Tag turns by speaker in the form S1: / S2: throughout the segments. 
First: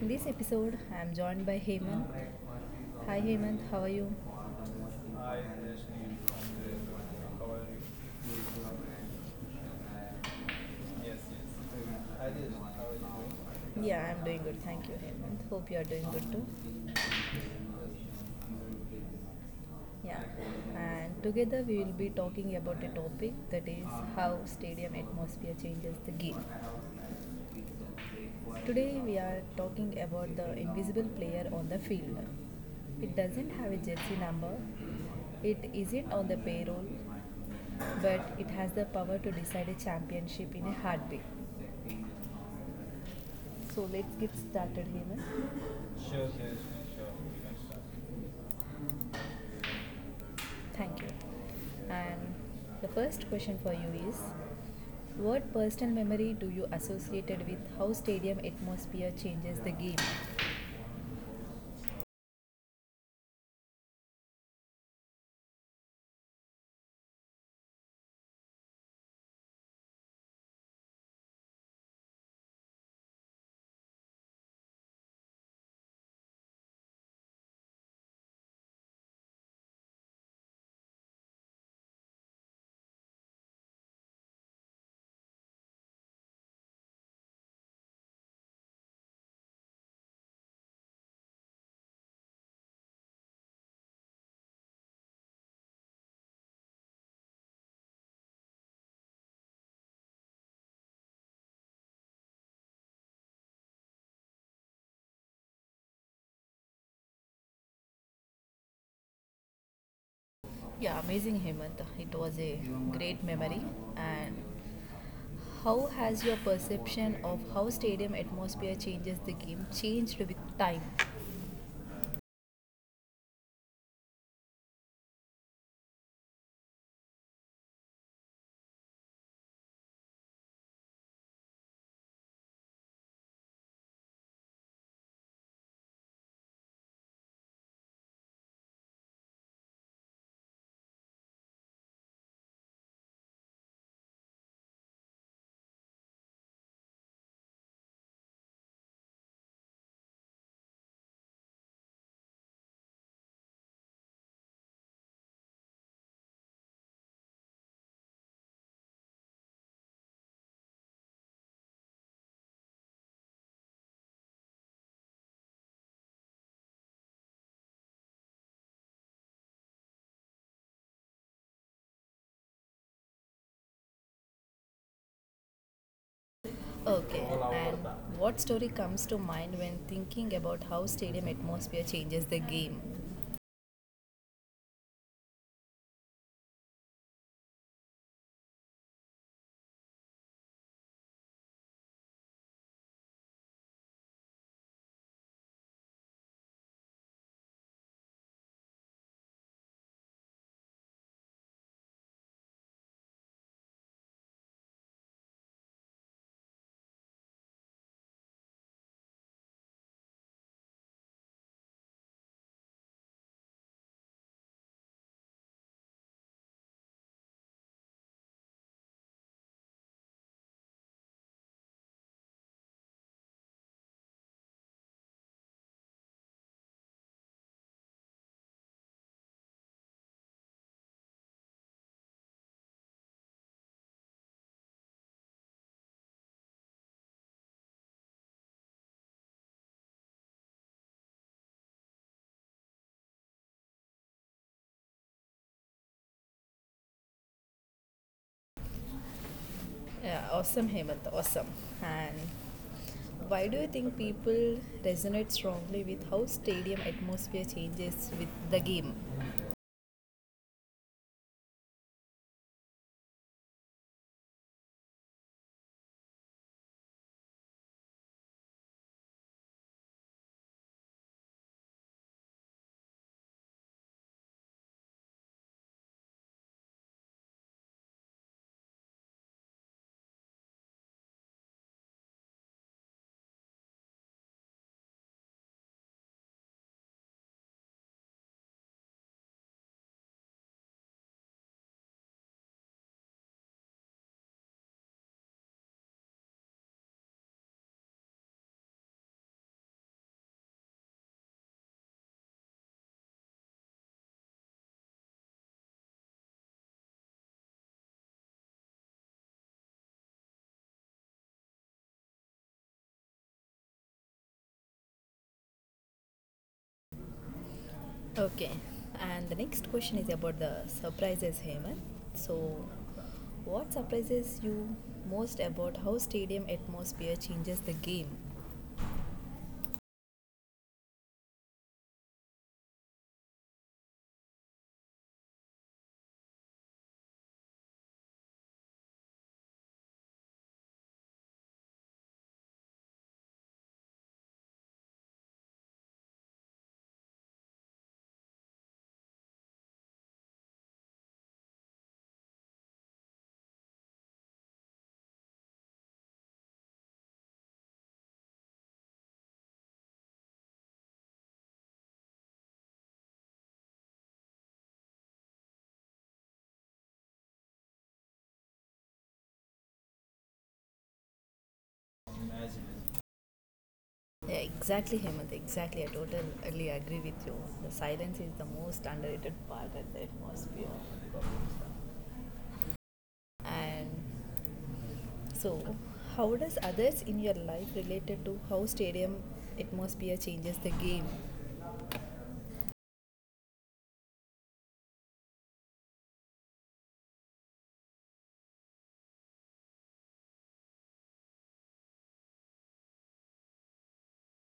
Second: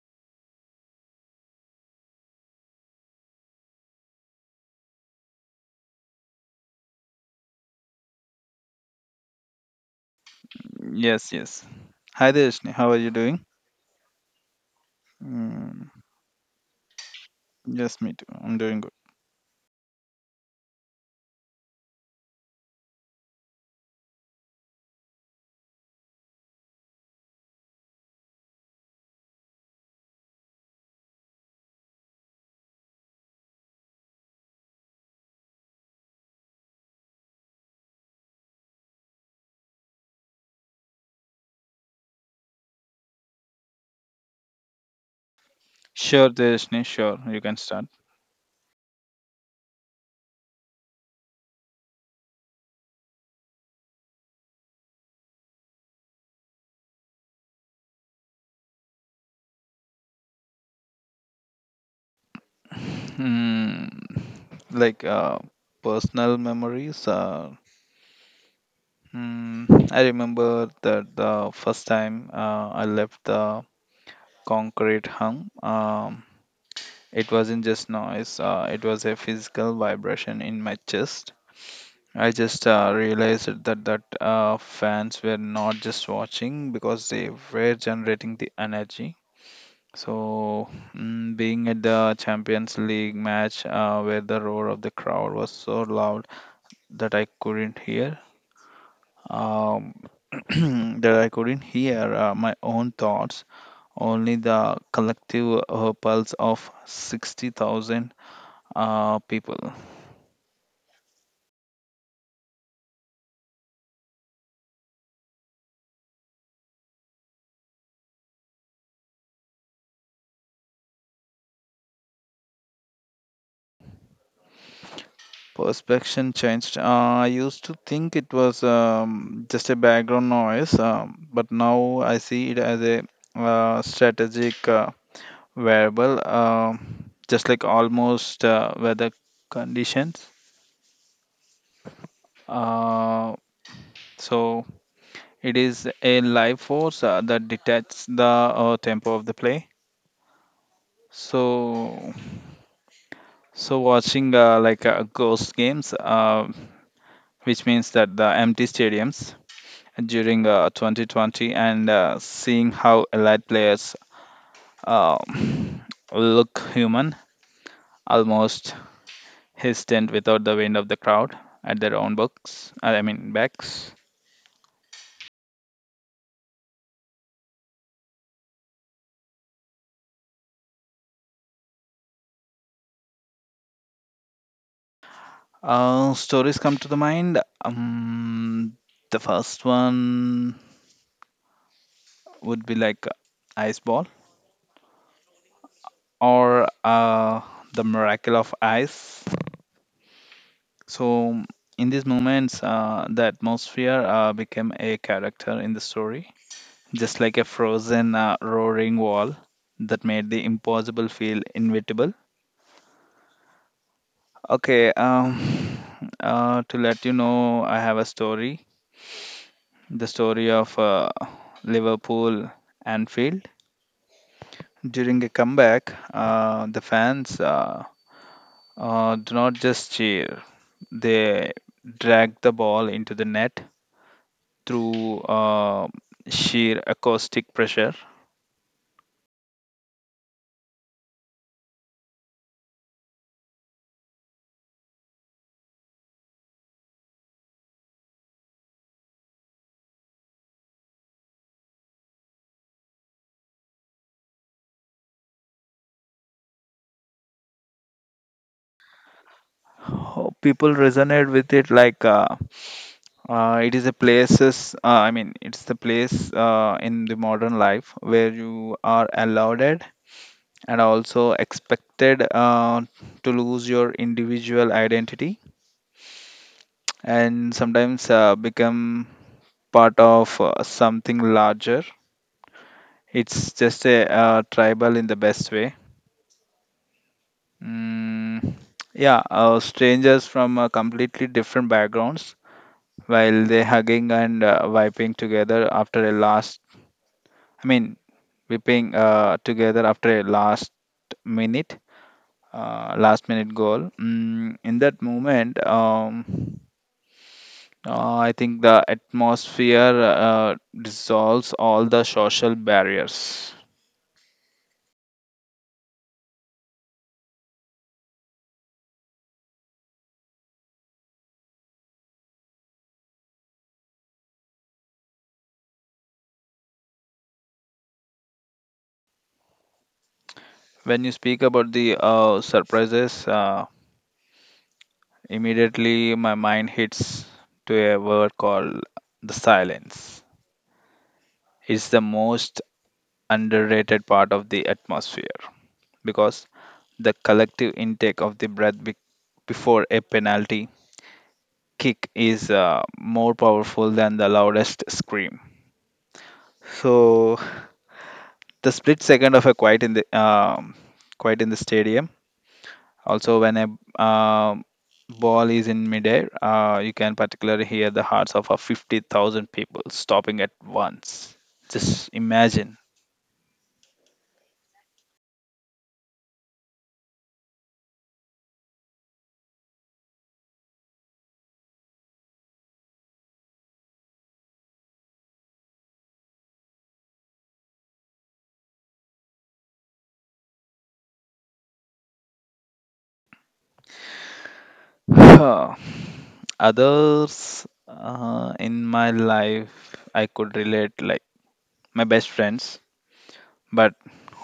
S1: In this episode, I'm joined by Hemant. Hi Hemant, how are you? Hi, Rajni from the how are you? Yes, yes.
S2: Yes, yes.
S1: Hi,
S2: Hi
S1: Rajni.
S2: Deshni,
S1: How
S2: how
S1: are
S2: are you
S1: you
S2: doing?
S1: doing? Yeah, I'm doing good. Thank you Hemant. Hope you're
S2: Mm,
S1: doing good too. Yes.
S2: yes, me too. I'm doing good.
S1: Yeah, and together we will be talking about a topic that is how stadium atmosphere changes the game. Today we are talking about the invisible player on the field. It doesn't have a jersey number, it isn't on the payroll, but it has the power to decide a championship in a heartbeat. So let's get started, Hemant. Sure,
S2: Sure,
S1: sure,
S2: Deshni,
S1: sure, sure.
S2: sure. You
S1: We can
S2: can
S1: start.
S2: start.
S1: Thank you. And the first question for you is, what personal memory do you associated with how stadium atmosphere changes the game?
S2: Hmm. Like uh, personal memories. I remember that the first time I left the concrete hum. It wasn't just noise. It was a physical vibration in my chest. I just realized that fans were not just watching because they were generating the energy. So being at the Champions League match where the roar of the crowd was so loud that I couldn't hear, um, that I couldn't hear my own thoughts, only the collective pulse of 60,000 people.
S1: Yeah, amazing Hemant. It was a great memory. And how has your perception of how stadium atmosphere changes the game changed with time?
S2: Perspection changed. I used to think it was just a background noise, but now I see it as a strategic variable, just like almost weather conditions. Uh, so it is a life force that detects the tempo of the play. So, so watching like ghost games, which means that the empty stadiums during 2020 and seeing how elite players uh, look human, almost hesitant without the wind of the crowd at their own books, I mean backs.
S1: Okay. And what story comes to mind when thinking about how stadium atmosphere changes the game?
S2: Stories come to the mind. The first one would be like ice ball or the miracle of ice. So in these moments, the atmosphere became a character in the story just like a frozen roaring wall that made the impossible feel inevitable. Okay, to let you know, I have a story. The story of Liverpool Anfield. During a comeback, the fans do not just cheer; they drag the ball into the net through sheer acoustic pressure.
S1: Yeah, awesome, Hemant. Awesome. And why do you think people resonate strongly with how stadium atmosphere changes with the game?
S2: Oh, people resonate with it like. It is a places, I mean, it's the place in the modern life where you are allowed it and also expected to lose your individual identity and sometimes become part of something larger. It's just a tribal in the best way. Mm, yeah, strangers from completely different backgrounds while they hugging and vibing together after a last I mean, whipping together after a minute, last minute goal. In that moment, I think the atmosphere dissolves all the social barriers.
S1: Okay. And the next question is about the surprises, Hemant. So, what surprises you most about how stadium atmosphere changes the game?
S2: When you speak about the surprises, immediately my mind hits to a word called the silence. It's the most underrated part of the atmosphere, because the collective intake of the breath before a penalty kick is more powerful than the loudest scream. So the split second of a quiet in the stadium. Also, when a ball is in midair, you can particularly hear the hearts of a 50,000 people stopping at once. Just imagine.
S1: Yeah, exactly, Hemant. Exactly. I totally agree with you. The silence is the most underrated part of the atmosphere. And so, how does others in your life related to how stadium atmosphere changes the game?
S2: Huh. Others in my life, I could relate like my best friends, but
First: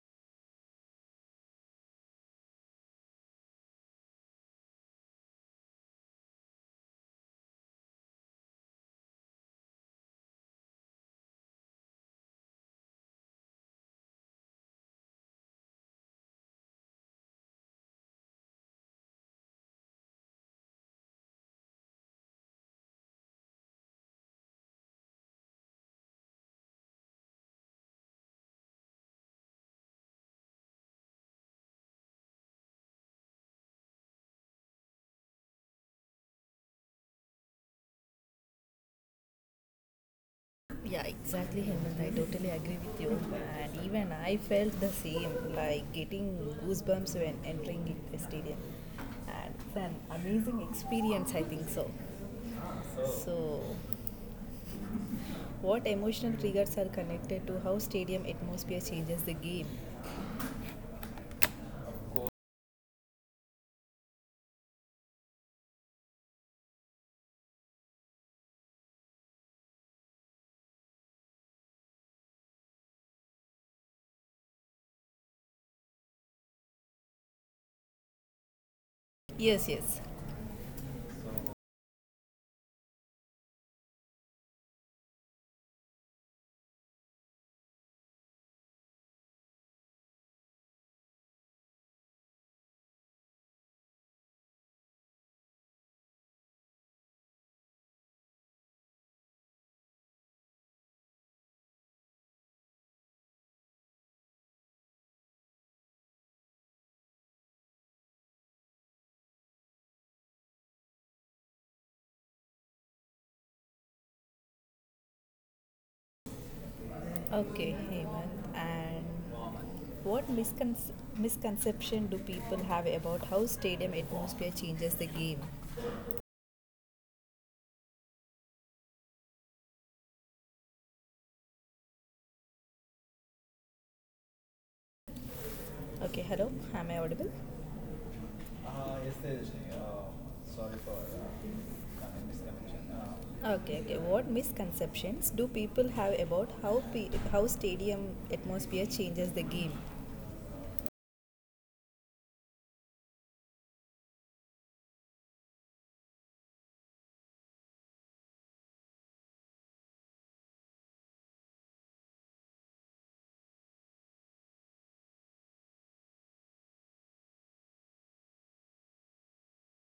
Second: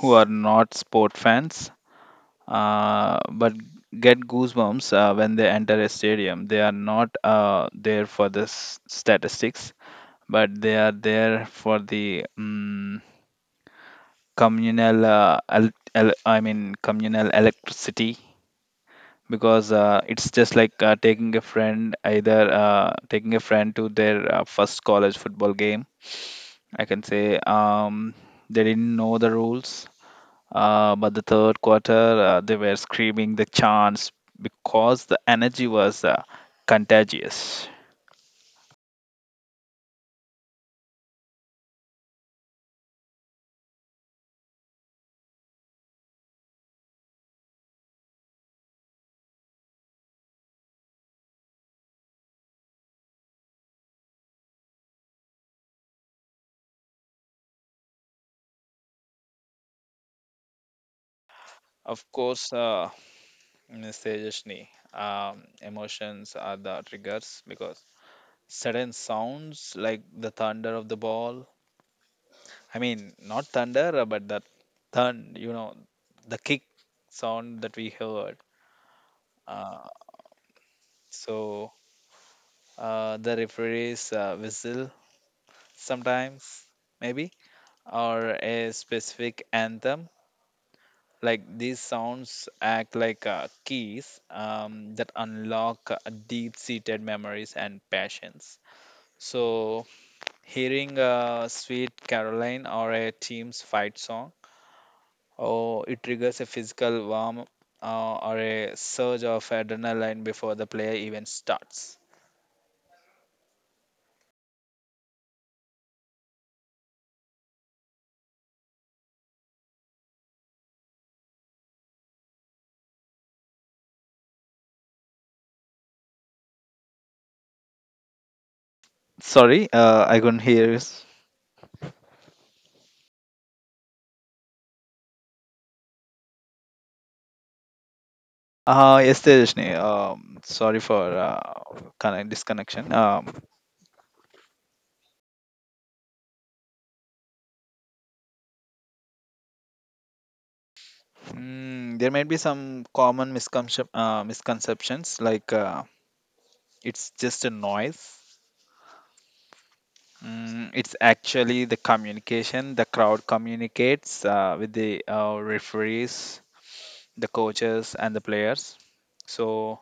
S2: who are not sport fans, but get goosebumps when they enter a stadium. They are not there for the statistics, but they are there for the communal. El- el- I mean, communal electricity because it's just like taking a friend to their first college football game. I can say they didn't know the rules. But the third quarter, they were screaming the chants because the energy was contagious.
S1: Yeah, exactly, Hemant. I totally agree with you. And even I felt the same, like getting goosebumps when entering the stadium. And it's an amazing experience, I think so. So, what emotional triggers are connected to how stadium atmosphere changes the game?
S2: Of course, Ms. Tejaswini, emotions are the triggers because sudden sounds like the thunder of the ball. I mean, not thunder, but that thun, you know, the kick sound that we heard.
S1: Yes,
S2: Uh,
S1: yes.
S2: so the referee's whistle sometimes, maybe, or a specific anthem. Like these sounds act like keys that unlock deep seated memories and passions. So, hearing a sweet Caroline or a team's fight song, or it triggers a physical warm or a surge of adrenaline before the player even starts.
S1: Okay, Hemant. And What miscon- misconception do people have about how stadium atmosphere changes the game?
S2: Sorry, I couldn't hear you.
S1: Okay, hello, am I audible? Uh, yes,
S2: Yes,
S1: Tejashree.
S2: Tejasni.
S1: Sorry
S2: Sorry
S1: for
S2: for
S1: kind of misconnection.
S2: disconnection.
S1: Okay, okay. What misconceptions do people have about how stadium atmosphere changes the game?
S2: There might be some common misconceptions like it's just a noise. It's actually the communication. The crowd communicates with the referees, the coaches, and the players. So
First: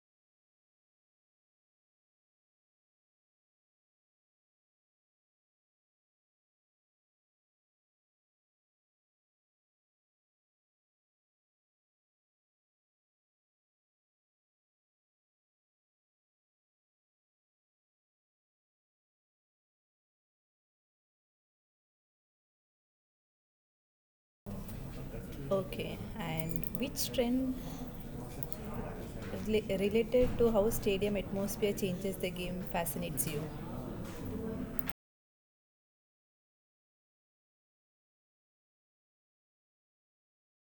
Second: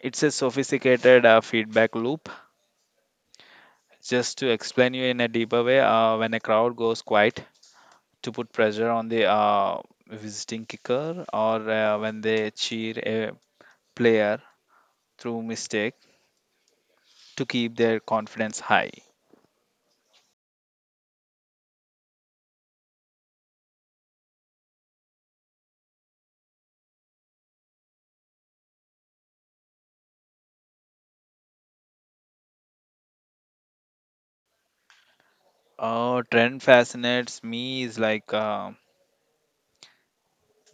S2: it's a sophisticated feedback loop. Just to explain you in a deeper way, when a crowd goes quiet to put pressure on the visiting kicker, or when they cheer a player through mistake to keep their confidence high.
S1: Okay, and which trend related to how stadium atmosphere changes the game fascinates you?
S2: Trend fascinates me is like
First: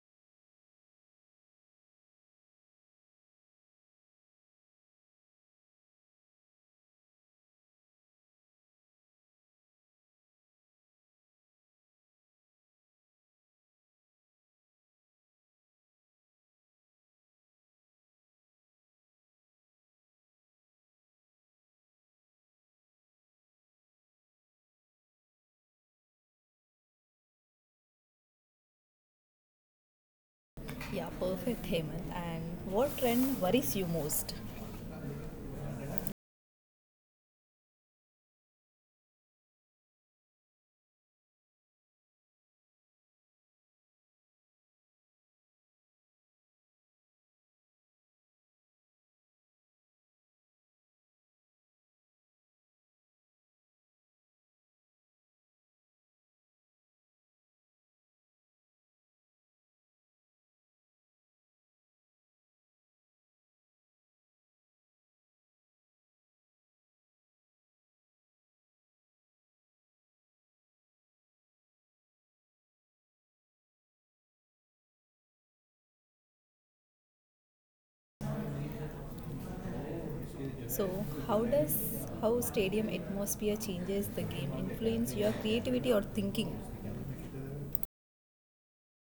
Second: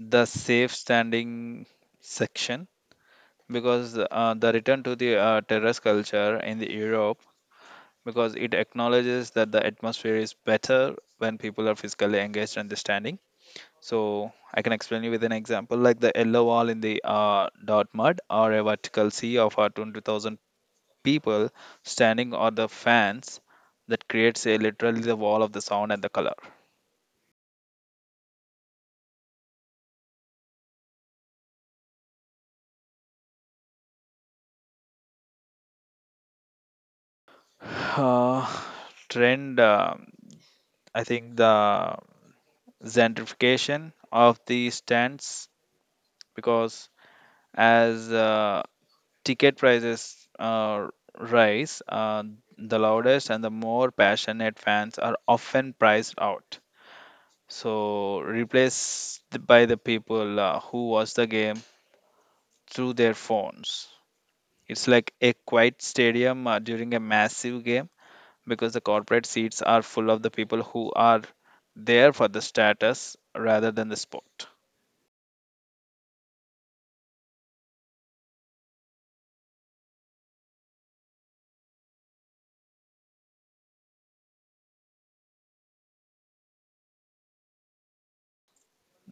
S2: the safe standing section because the return to the terrace culture in the Europe, because it acknowledges that the atmosphere is better when people are physically engaged and they standing. So I can explain you with an example like the yellow wall in the Dortmund or a vertical sea of our 20,000 people standing or the fans that creates a literally the wall of the sound and the color.
S1: Yeah, perfect, Hemant. And what trend worries you most?
S2: Uh, trend, I think the gentrification of the stands because as ticket prices rise, the loudest and the more passionate fans are often priced out. So replaced by the people who watch the game through their phones. It's like a quiet stadium during a massive game because the corporate seats are full of the people who are there for the status rather than the sport.
S1: So, how does how stadium atmosphere changes the game influence your creativity or thinking?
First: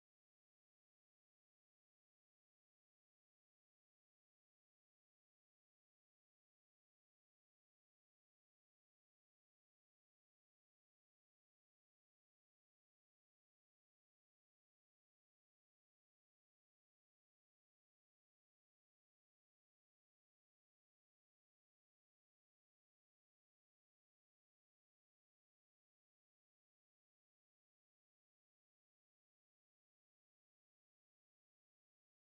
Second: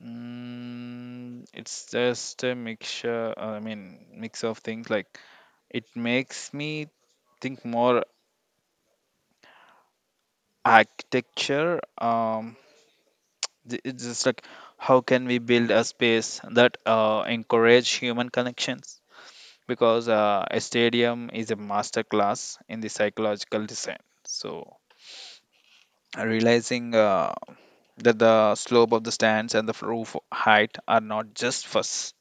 S2: It's just a mix of things like it makes me think more architecture. It's just like how can we build a space that encourage human connections because a stadium is a master class in the psychological design. So realizing that the slope of the stands and the roof height are not just for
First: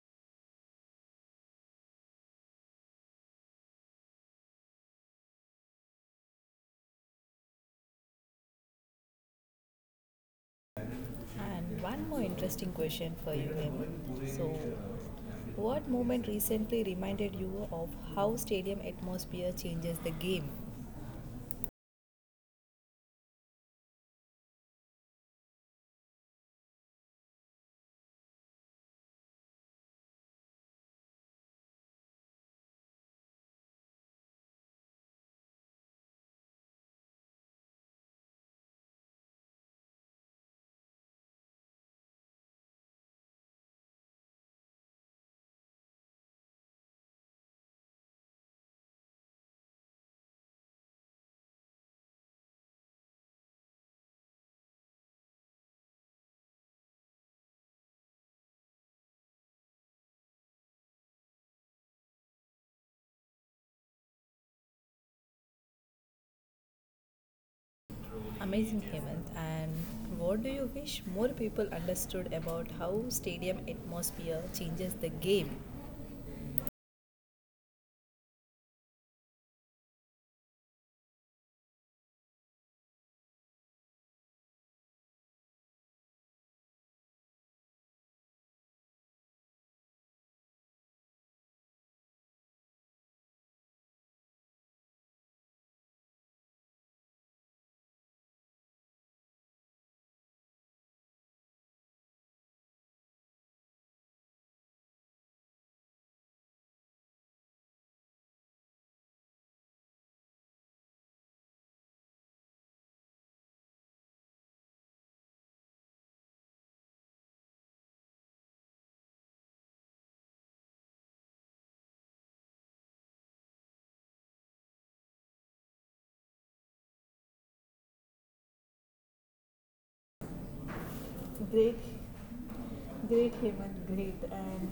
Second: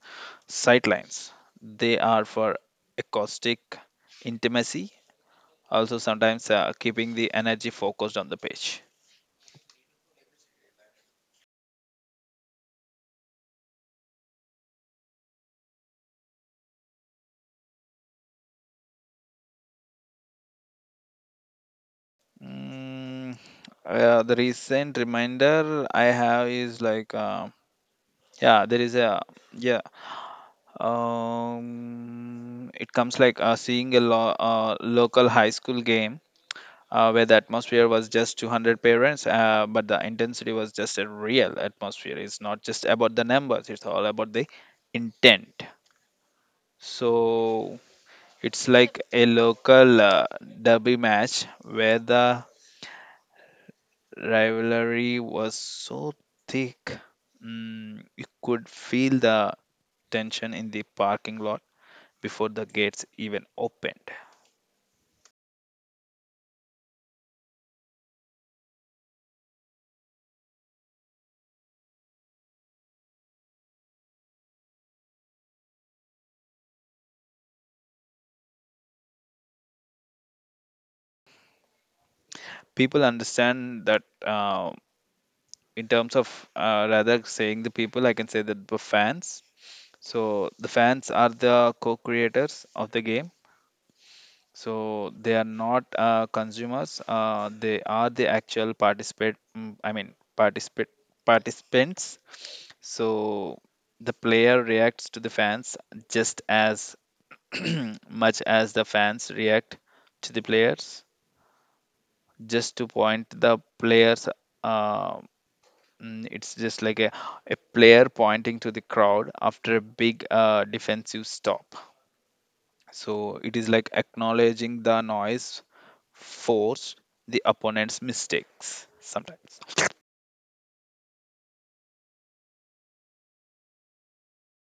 S2: sightlines; they are for acoustic intimacy, also sometimes keeping the energy focused on the page.
S1: And one more interesting question for you, Hemant. So, what moment recently reminded you of how stadium atmosphere changes the game?
S2: Mm, the recent reminder I have is like, yeah, there is a, yeah, it comes like seeing a local high school game where the atmosphere was just 200 parents, but the intensity was just a real atmosphere. It's not just about the numbers, it's all about the intent. So it's like a local derby match where the rivalry was so thick. You could feel the tension in the parking lot before the gates even opened.
S1: Amazing, Hemant. And what do you wish more people understood about how stadium atmosphere changes the game?
S2: People understand that. In terms of rather saying the people, I can say that the fans. So the fans are the co-creators of the game. So they are not consumers. They are the actual participate. Mm, I mean, participate participants. So the player reacts to the fans just as much as the fans react to the players. Just to point the players uh, it's just like a player pointing to the crowd after a big defensive stop. So it is like acknowledging the noise forced the opponent's mistakes sometimes.
S1: Great, great Hemant, great. And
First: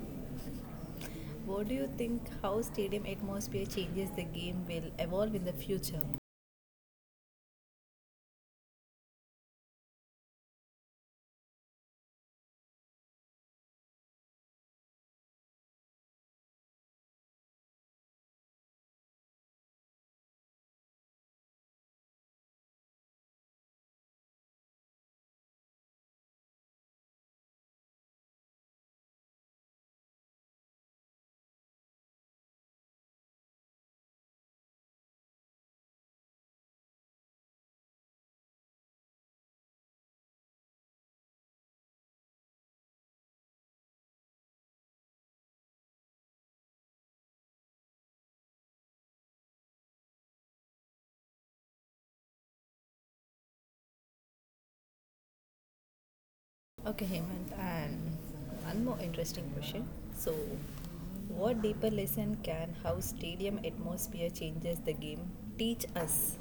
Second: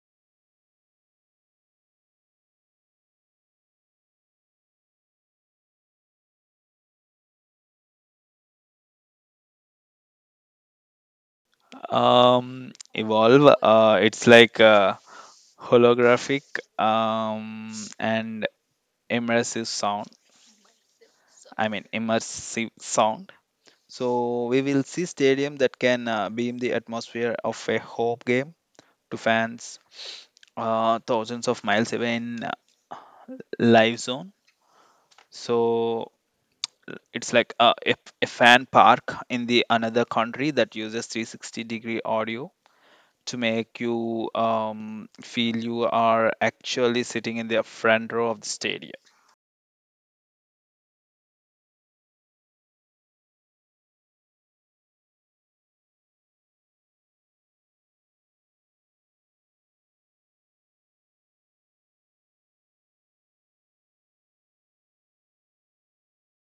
S1: what do you think how stadium atmosphere changes the game will evolve in the future?
S2: Evolve, it's like holographic um, and immersive sound. I mean, immersive sound. So we will see stadium that can beam the atmosphere of a home game to fans thousands of miles away in live zone. So it's like a fan park in the another country that uses 360-degree audio to make you feel you are actually sitting in the front row of the stadium.
S1: Okay, Hemant, and one more interesting question. So, what deeper lesson can how stadium atmosphere changes the game teach us?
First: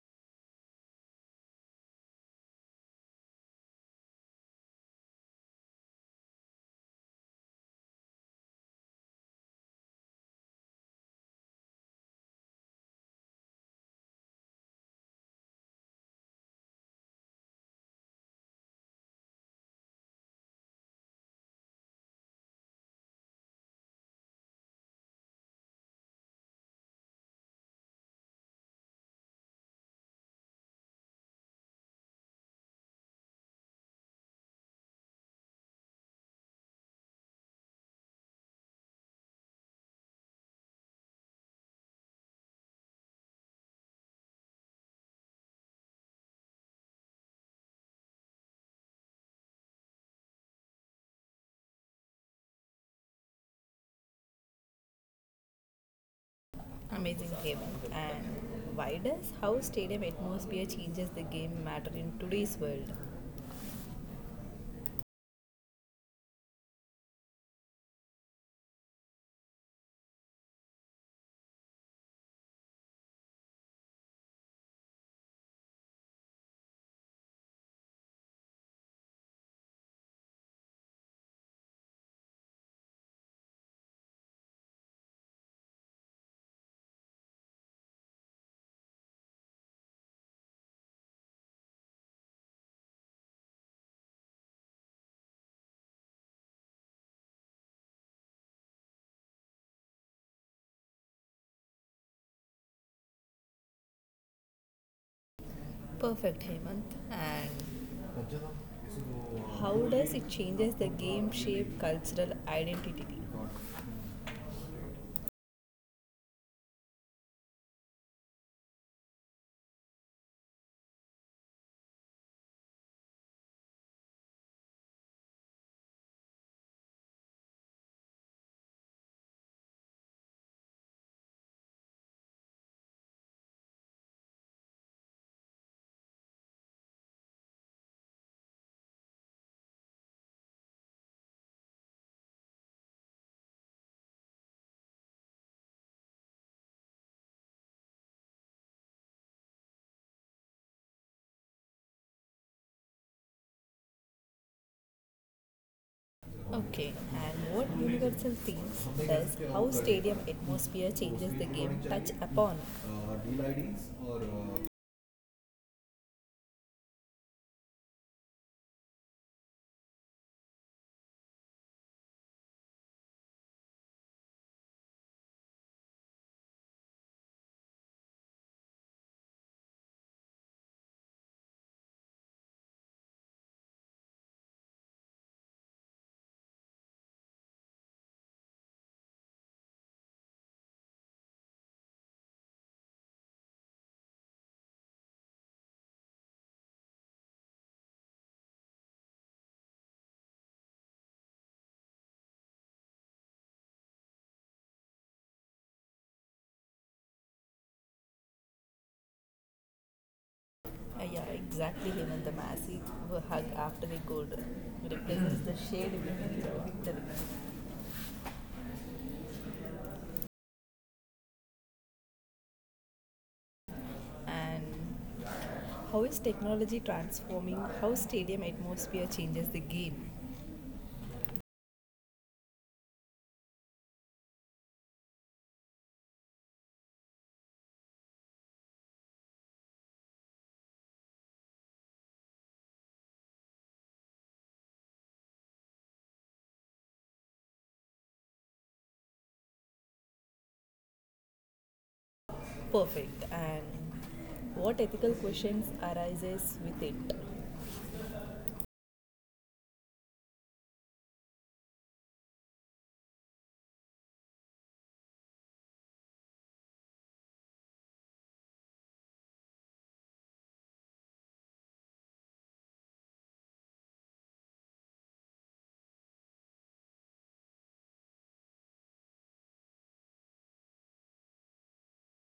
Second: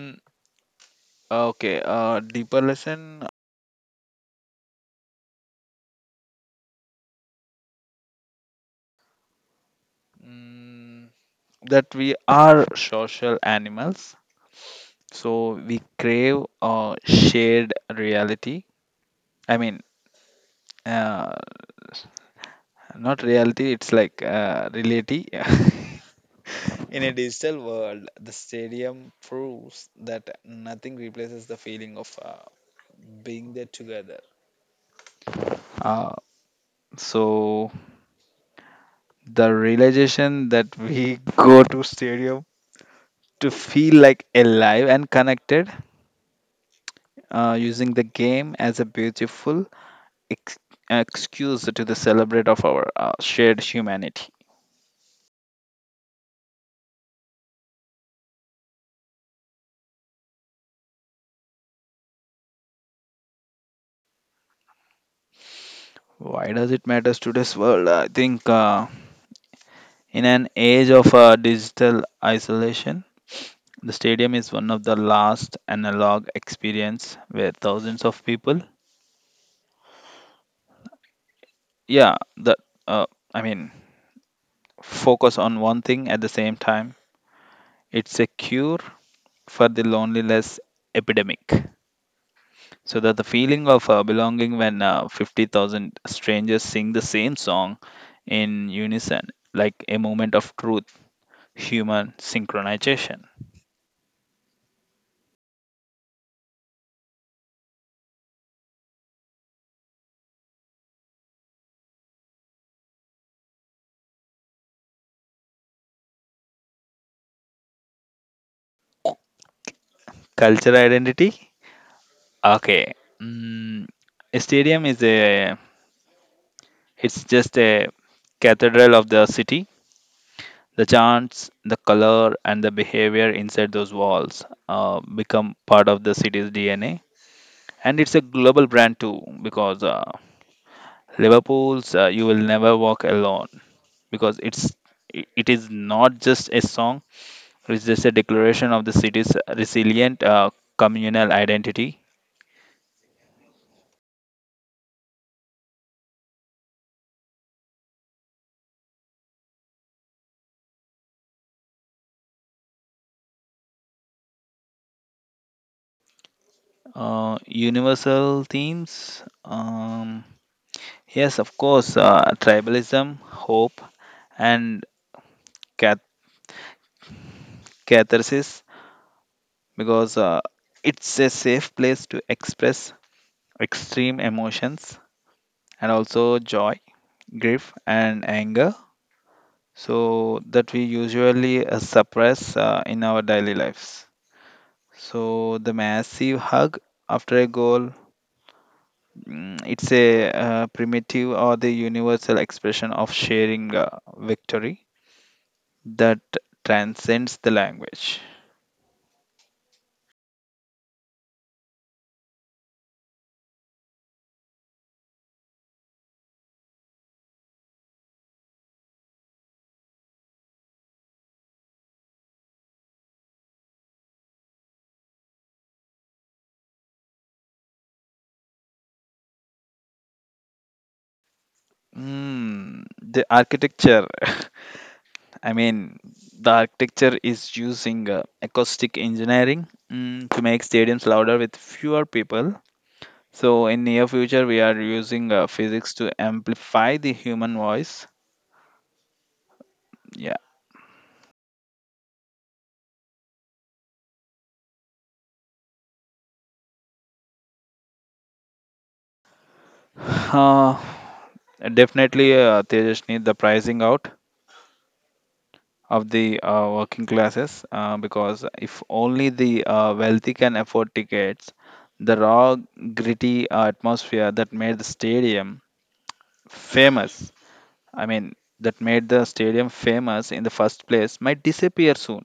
S2: Mm, Okay, deeper lesson, mm, that we are social animals. So we crave shared reality. I mean, uh, Not reality, it's like reality. In a digital world, the stadium proves that nothing replaces the feeling of being there together. Uh, so the realization that we go to stadium to feel like alive and connected, using the game as a beautiful ex- excuse to the celebrate of our shared humanity.
S1: Amazing, Hemant. And why does how stadium atmosphere changes the game matter in today's world?
S2: Why does it matters to this world? I think. In an age of digital isolation, the stadium is one of the last analog experience where thousands of people, yeah, uh, I mean, focus on one thing at the same time. It's a cure for the loneliness epidemic. So that the feeling of belonging when 50,000 strangers sing the same song in unison, like a moment of truth, human synchronization,
S1: Perfect, Hemant. And how does it changes the game shape cultural identity?
S2: cultural identity. Okay. Mm, a stadium is a, it's just a cathedral of the city. The chants, the color, and the behavior inside those walls become part of the city's DNA. And it's a global brand too, because Liverpool's "You Will Never Walk Alone," because it is not just a song; it's just a declaration of the city's resilient communal identity.
S1: Okay, and what universal themes does how stadium atmosphere changes the game touch upon?
S2: Universal themes. Yes, of course, tribalism, hope, and cath- catharsis because it's a safe place to express extreme emotions and also joy, grief, and anger. So that we usually suppress in our daily lives. So the massive hug after a goal, it's a primitive or the universal expression of sharing victory that transcends the language.
S1: Yeah, exactly. Even the massive hug after the goal represents the shared win and victory. And how is technology transforming how stadium atmosphere changes the game?
S2: Mm, the architecture. I mean, the architecture is using acoustic engineering to make stadiums louder with fewer people. So in near future, we are using physics to amplify the human voice. Yeah.
S1: Perfect. And what ethical questions arises with it?
S2: uh, Definitely, Tejas need the pricing out of the working classes because if only the wealthy can afford tickets, the raw, gritty atmosphere that made the stadium famous, I mean, that made the stadium famous in the first place might disappear soon.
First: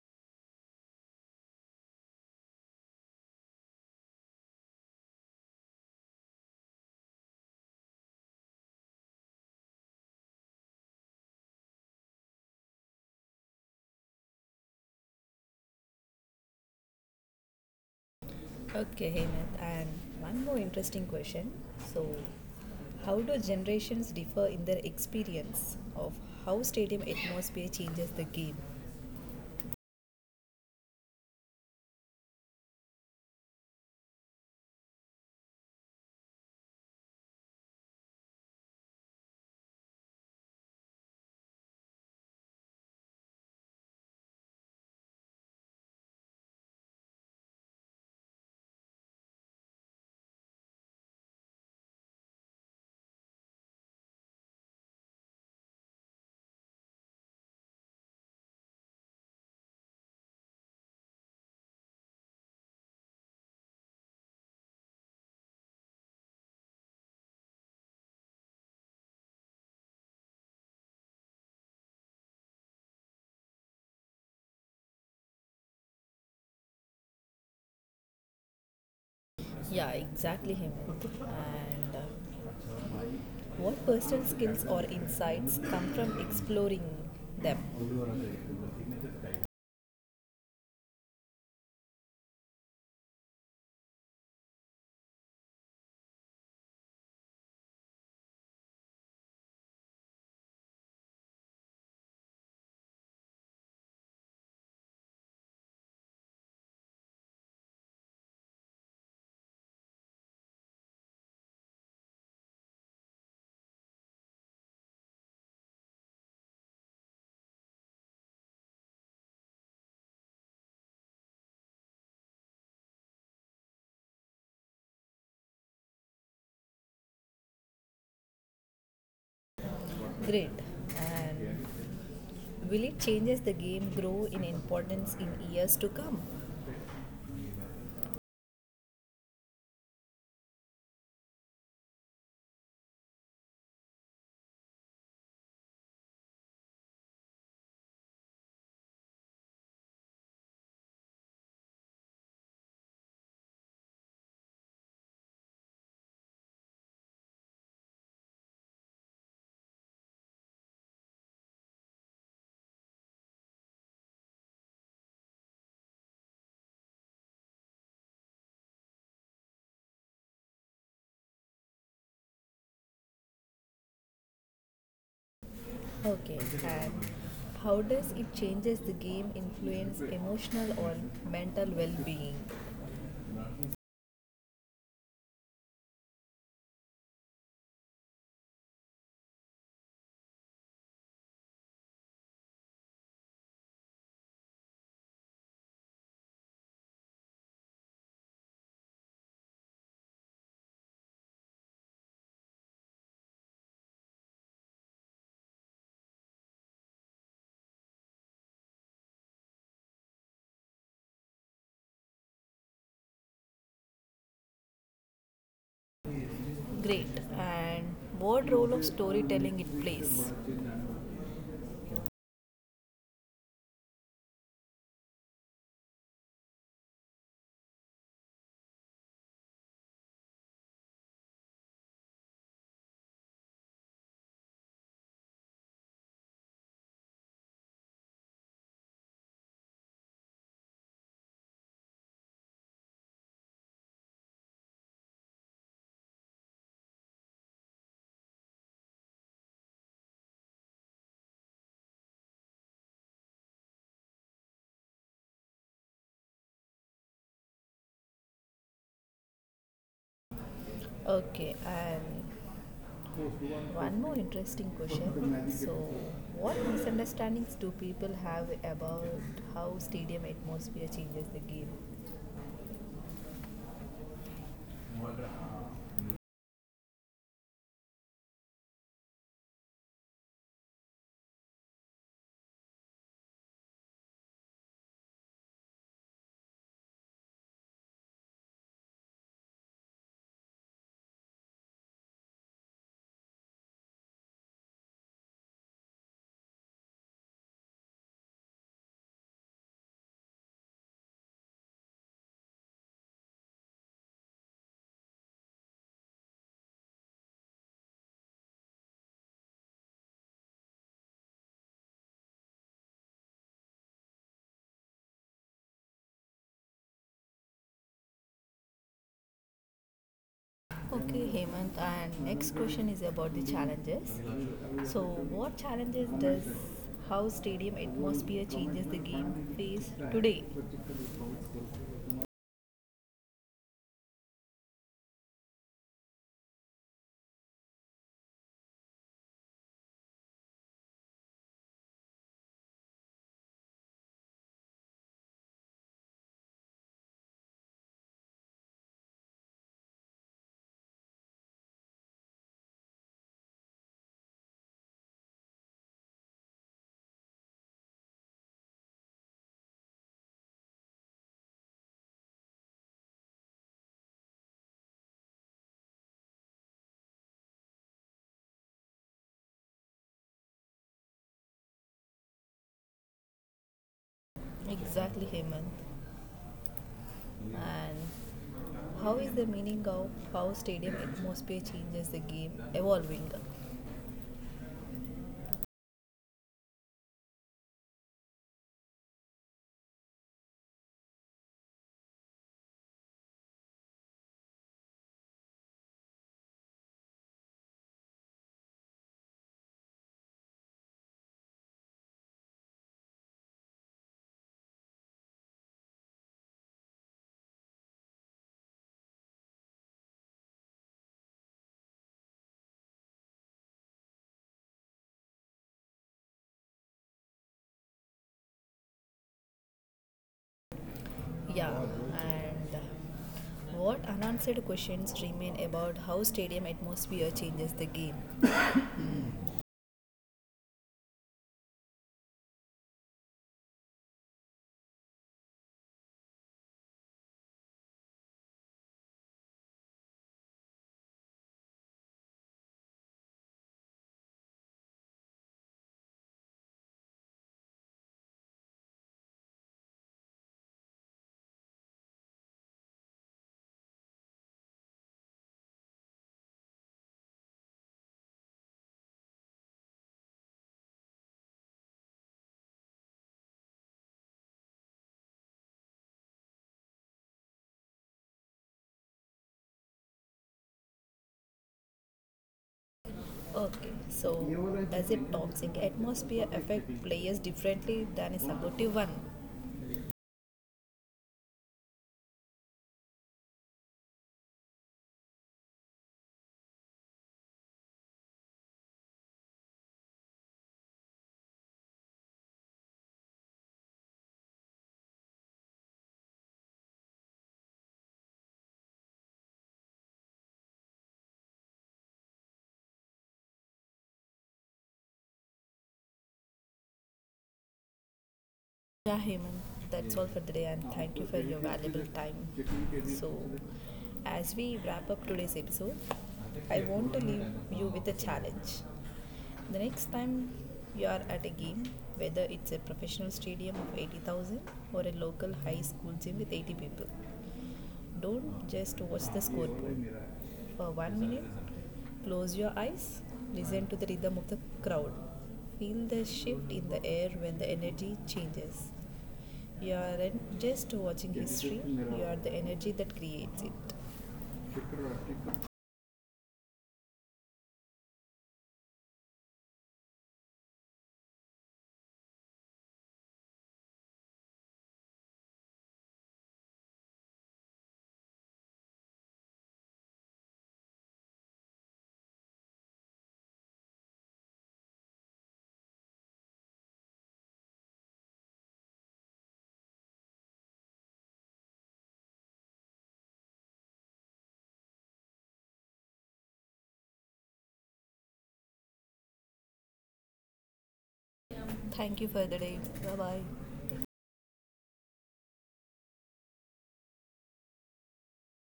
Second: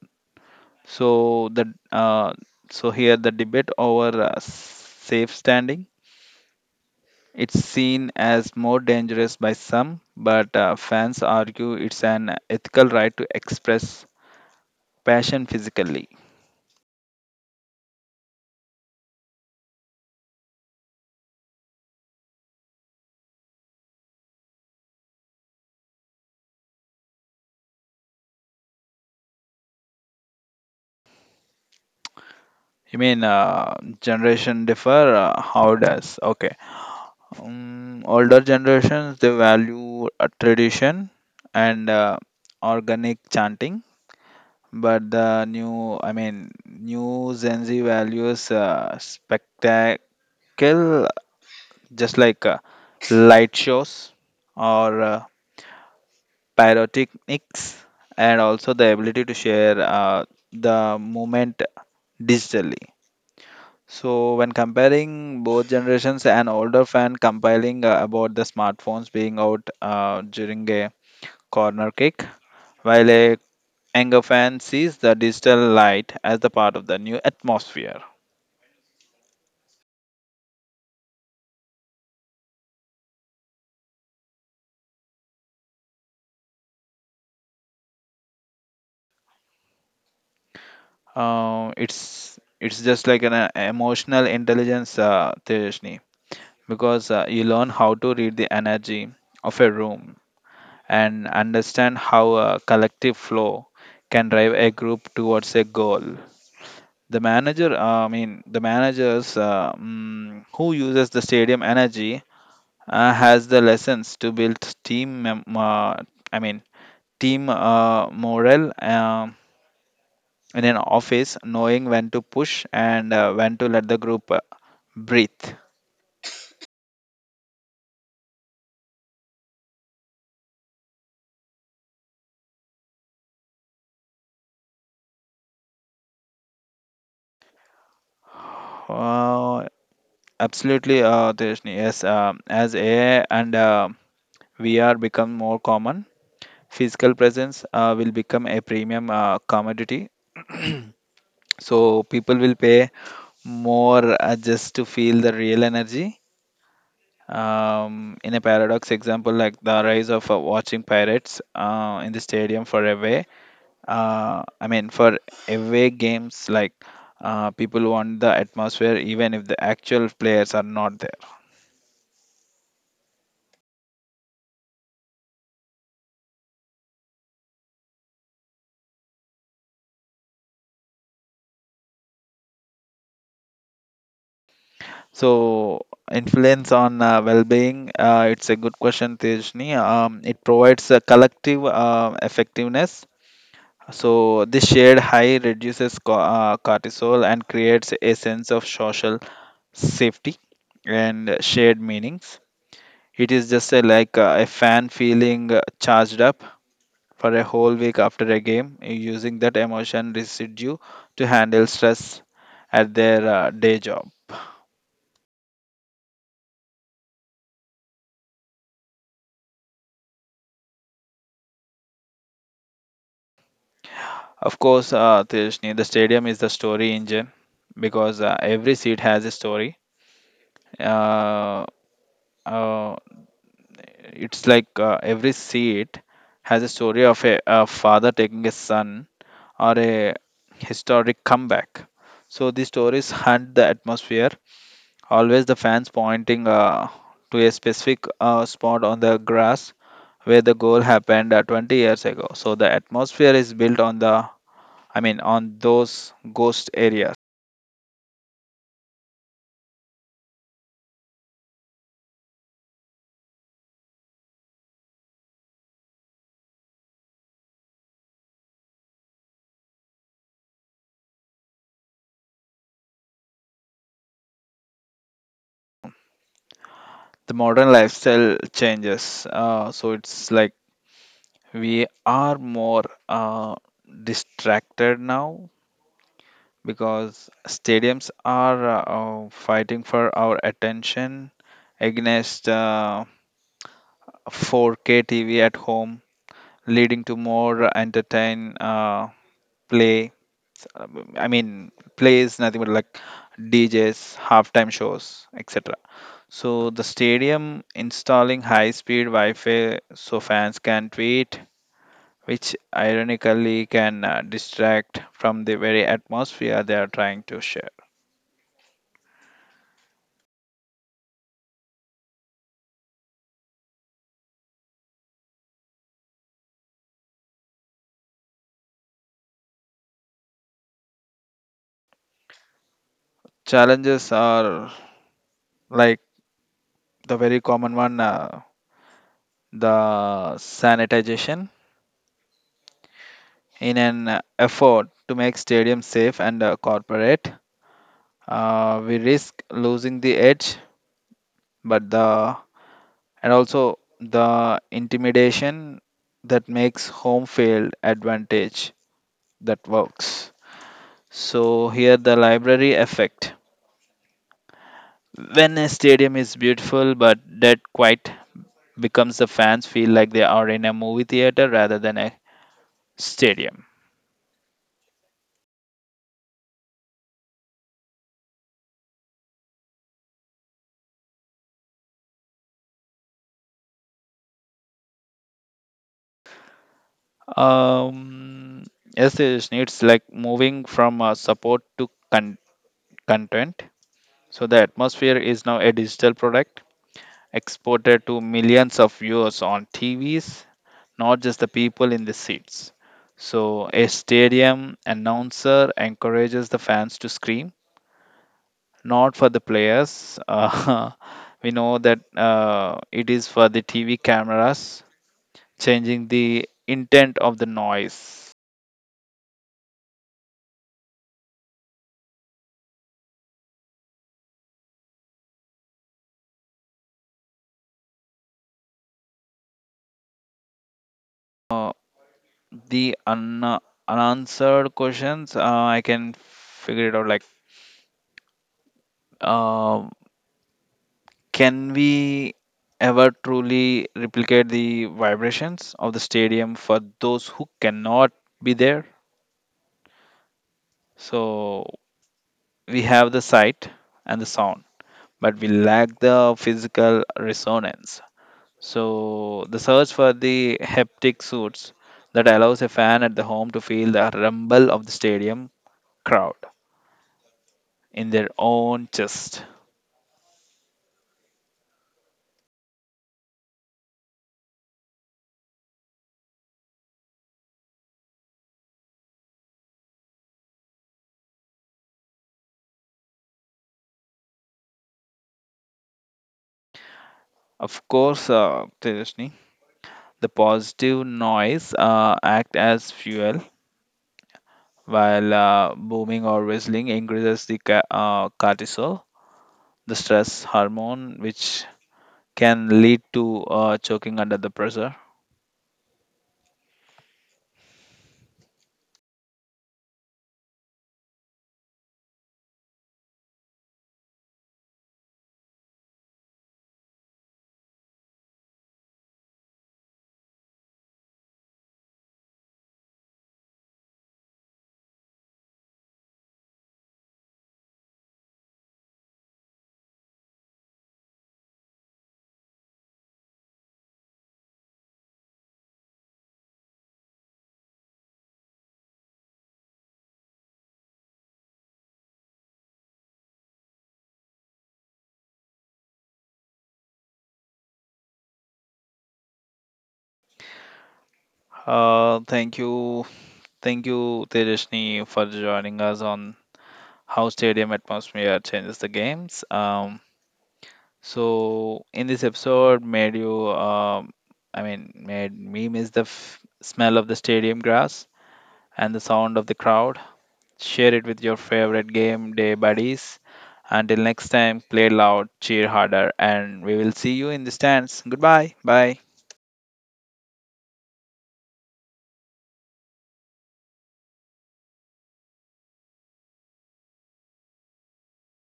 S2: So the uh, so here the debate over safe standing, it's seen as more dangerous by some, but fans argue it's an ethical right to express passion physically.
S1: Okay, Hemant. And one more interesting question. So, how do generations differ in their experience of how stadium atmosphere changes the game?
S2: You mean generation differ? How does? Okay. Older generations they value tradition and organic chanting, but the new I mean new gen Z values spectacle, just like light shows or pyrotechnics, and also the ability to share the moment digitally. So when comparing both generations, an older fan compiling about the smartphones being out during a corner kick, while a younger fan sees the digital light as the part of the new atmosphere.
S1: Yeah, exactly, Hemant. And what personal skills or insights come from exploring them?
S2: It's just like an emotional intelligence, Tejasni, because you learn how to read the energy of a room and understand how a collective flow can drive a group towards a goal. The managers, who uses the stadium energy, has the lessons to build team mem- I mean team morale, in an office, knowing when to push and when to let the group breathe.
S1: Great. And will it changes the game grow in importance in years to come?
S2: Uh, absolutely, Tejasni. Yes, as AI and VR become more common, physical presence will become a premium commodity. So people will pay more just to feel the real energy. In a paradox example, like the rise of watching pirates in the stadium for a way I mean, for away games, like people want the atmosphere, even if the actual players are not there.
S1: Okay, and how does it changes the game influence emotional or mental well-being?
S2: So, influence on well-being, it's a good question, Tejni. It provides a collective effectiveness. So, this shared high reduces cortisol and creates a sense of social safety and shared meanings. It is just a, like a fan feeling charged up for a whole week after a game, using that emotion residue to handle stress at their day job.
S1: Great. And what role of storytelling it plays?
S2: Of course, Tejasni, the stadium is the story engine, because every seat has a story. Uh, uh, it's like every seat has a story of a father taking a son or a historic comeback. So these stories hunt the atmosphere. Always the fans pointing to a specific spot on the grass where the goal happened 20 years ago. So the atmosphere is built on I mean, on those ghost areas.
S1: Okay, and one more interesting question. So, what misunderstandings do people have about how stadium atmosphere changes the game?
S2: The modern lifestyle changes. So it's like we are more distracted now, because stadiums are fighting for our attention against 4K TV at home, leading to more entertain play. I mean, play is nothing but like DJs, halftime shows, etc. So the stadium installing high-speed Wi-Fi so fans can tweet, which ironically can distract from the very atmosphere they are trying to share.
S1: Okay, Hemant, and next question is about the challenges. So, what challenges does how stadium atmosphere changes the game face today?
S2: Challenges are like the very common one, the sanitization in an effort to make stadiums safe and corporate. We risk losing the edge, but the and also the intimidation that makes home field advantage that works. So here the library effect, when a stadium is beautiful but dead quiet, becomes the fans feel like they are in a movie theater rather than a stadium.
S1: Exactly, Hemant. And how is the meaning of how stadium atmosphere changes the game evolving?
S2: um yes, it's like moving from support to content. So the atmosphere is now a digital product exported to millions of viewers on TVs, not just the people in the seats. So, a stadium announcer encourages the fans to scream, not for the players. We know that it is for the TV cameras, changing the intent of the noise.
S1: Yeah, and what unanswered questions remain about how stadium atmosphere changes the game?
S2: Uh, the un- Unanswered questions, I can figure it out like. um Can we ever truly replicate the vibrations of the stadium for those who cannot be there? So we have the sight and the sound, but we lack the physical resonance. So the search for the haptic suits that allows a fan at the home to feel the rumble of the stadium crowd in their own chest.
S1: Okay, so does a toxic atmosphere affect players differently than a supportive one?
S2: Of course, Tejasni, the positive noise act as fuel, while booming or whistling increases the cortisol, the stress hormone, which can lead to choking under the pressure.
S1: Yeah, Hemant, that's all for today and thank you for your valuable time. So, as we wrap up today's episode, I want to leave you with a challenge. The next time you are at a game, whether it's a professional stadium of 80,000 or a local high school gym with 80 people, don't just watch the scoreboard. For 1 minute, close your eyes, listen to the rhythm of the crowd. Feel the shift in the air when the energy changes. You aren't just watching history, you are the energy that creates it.
S2: Uh, thank you, thank you, Tejashni, for joining us on how stadium atmosphere changes the games. So in this episode, made you, I mean, made me miss the smell of the stadium grass and the sound of the crowd. Share it with your favorite game day buddies. Until next time, play loud, cheer harder, and we will see you in the stands. Goodbye. Bye.
S1: Thank you for the day. Bye bye.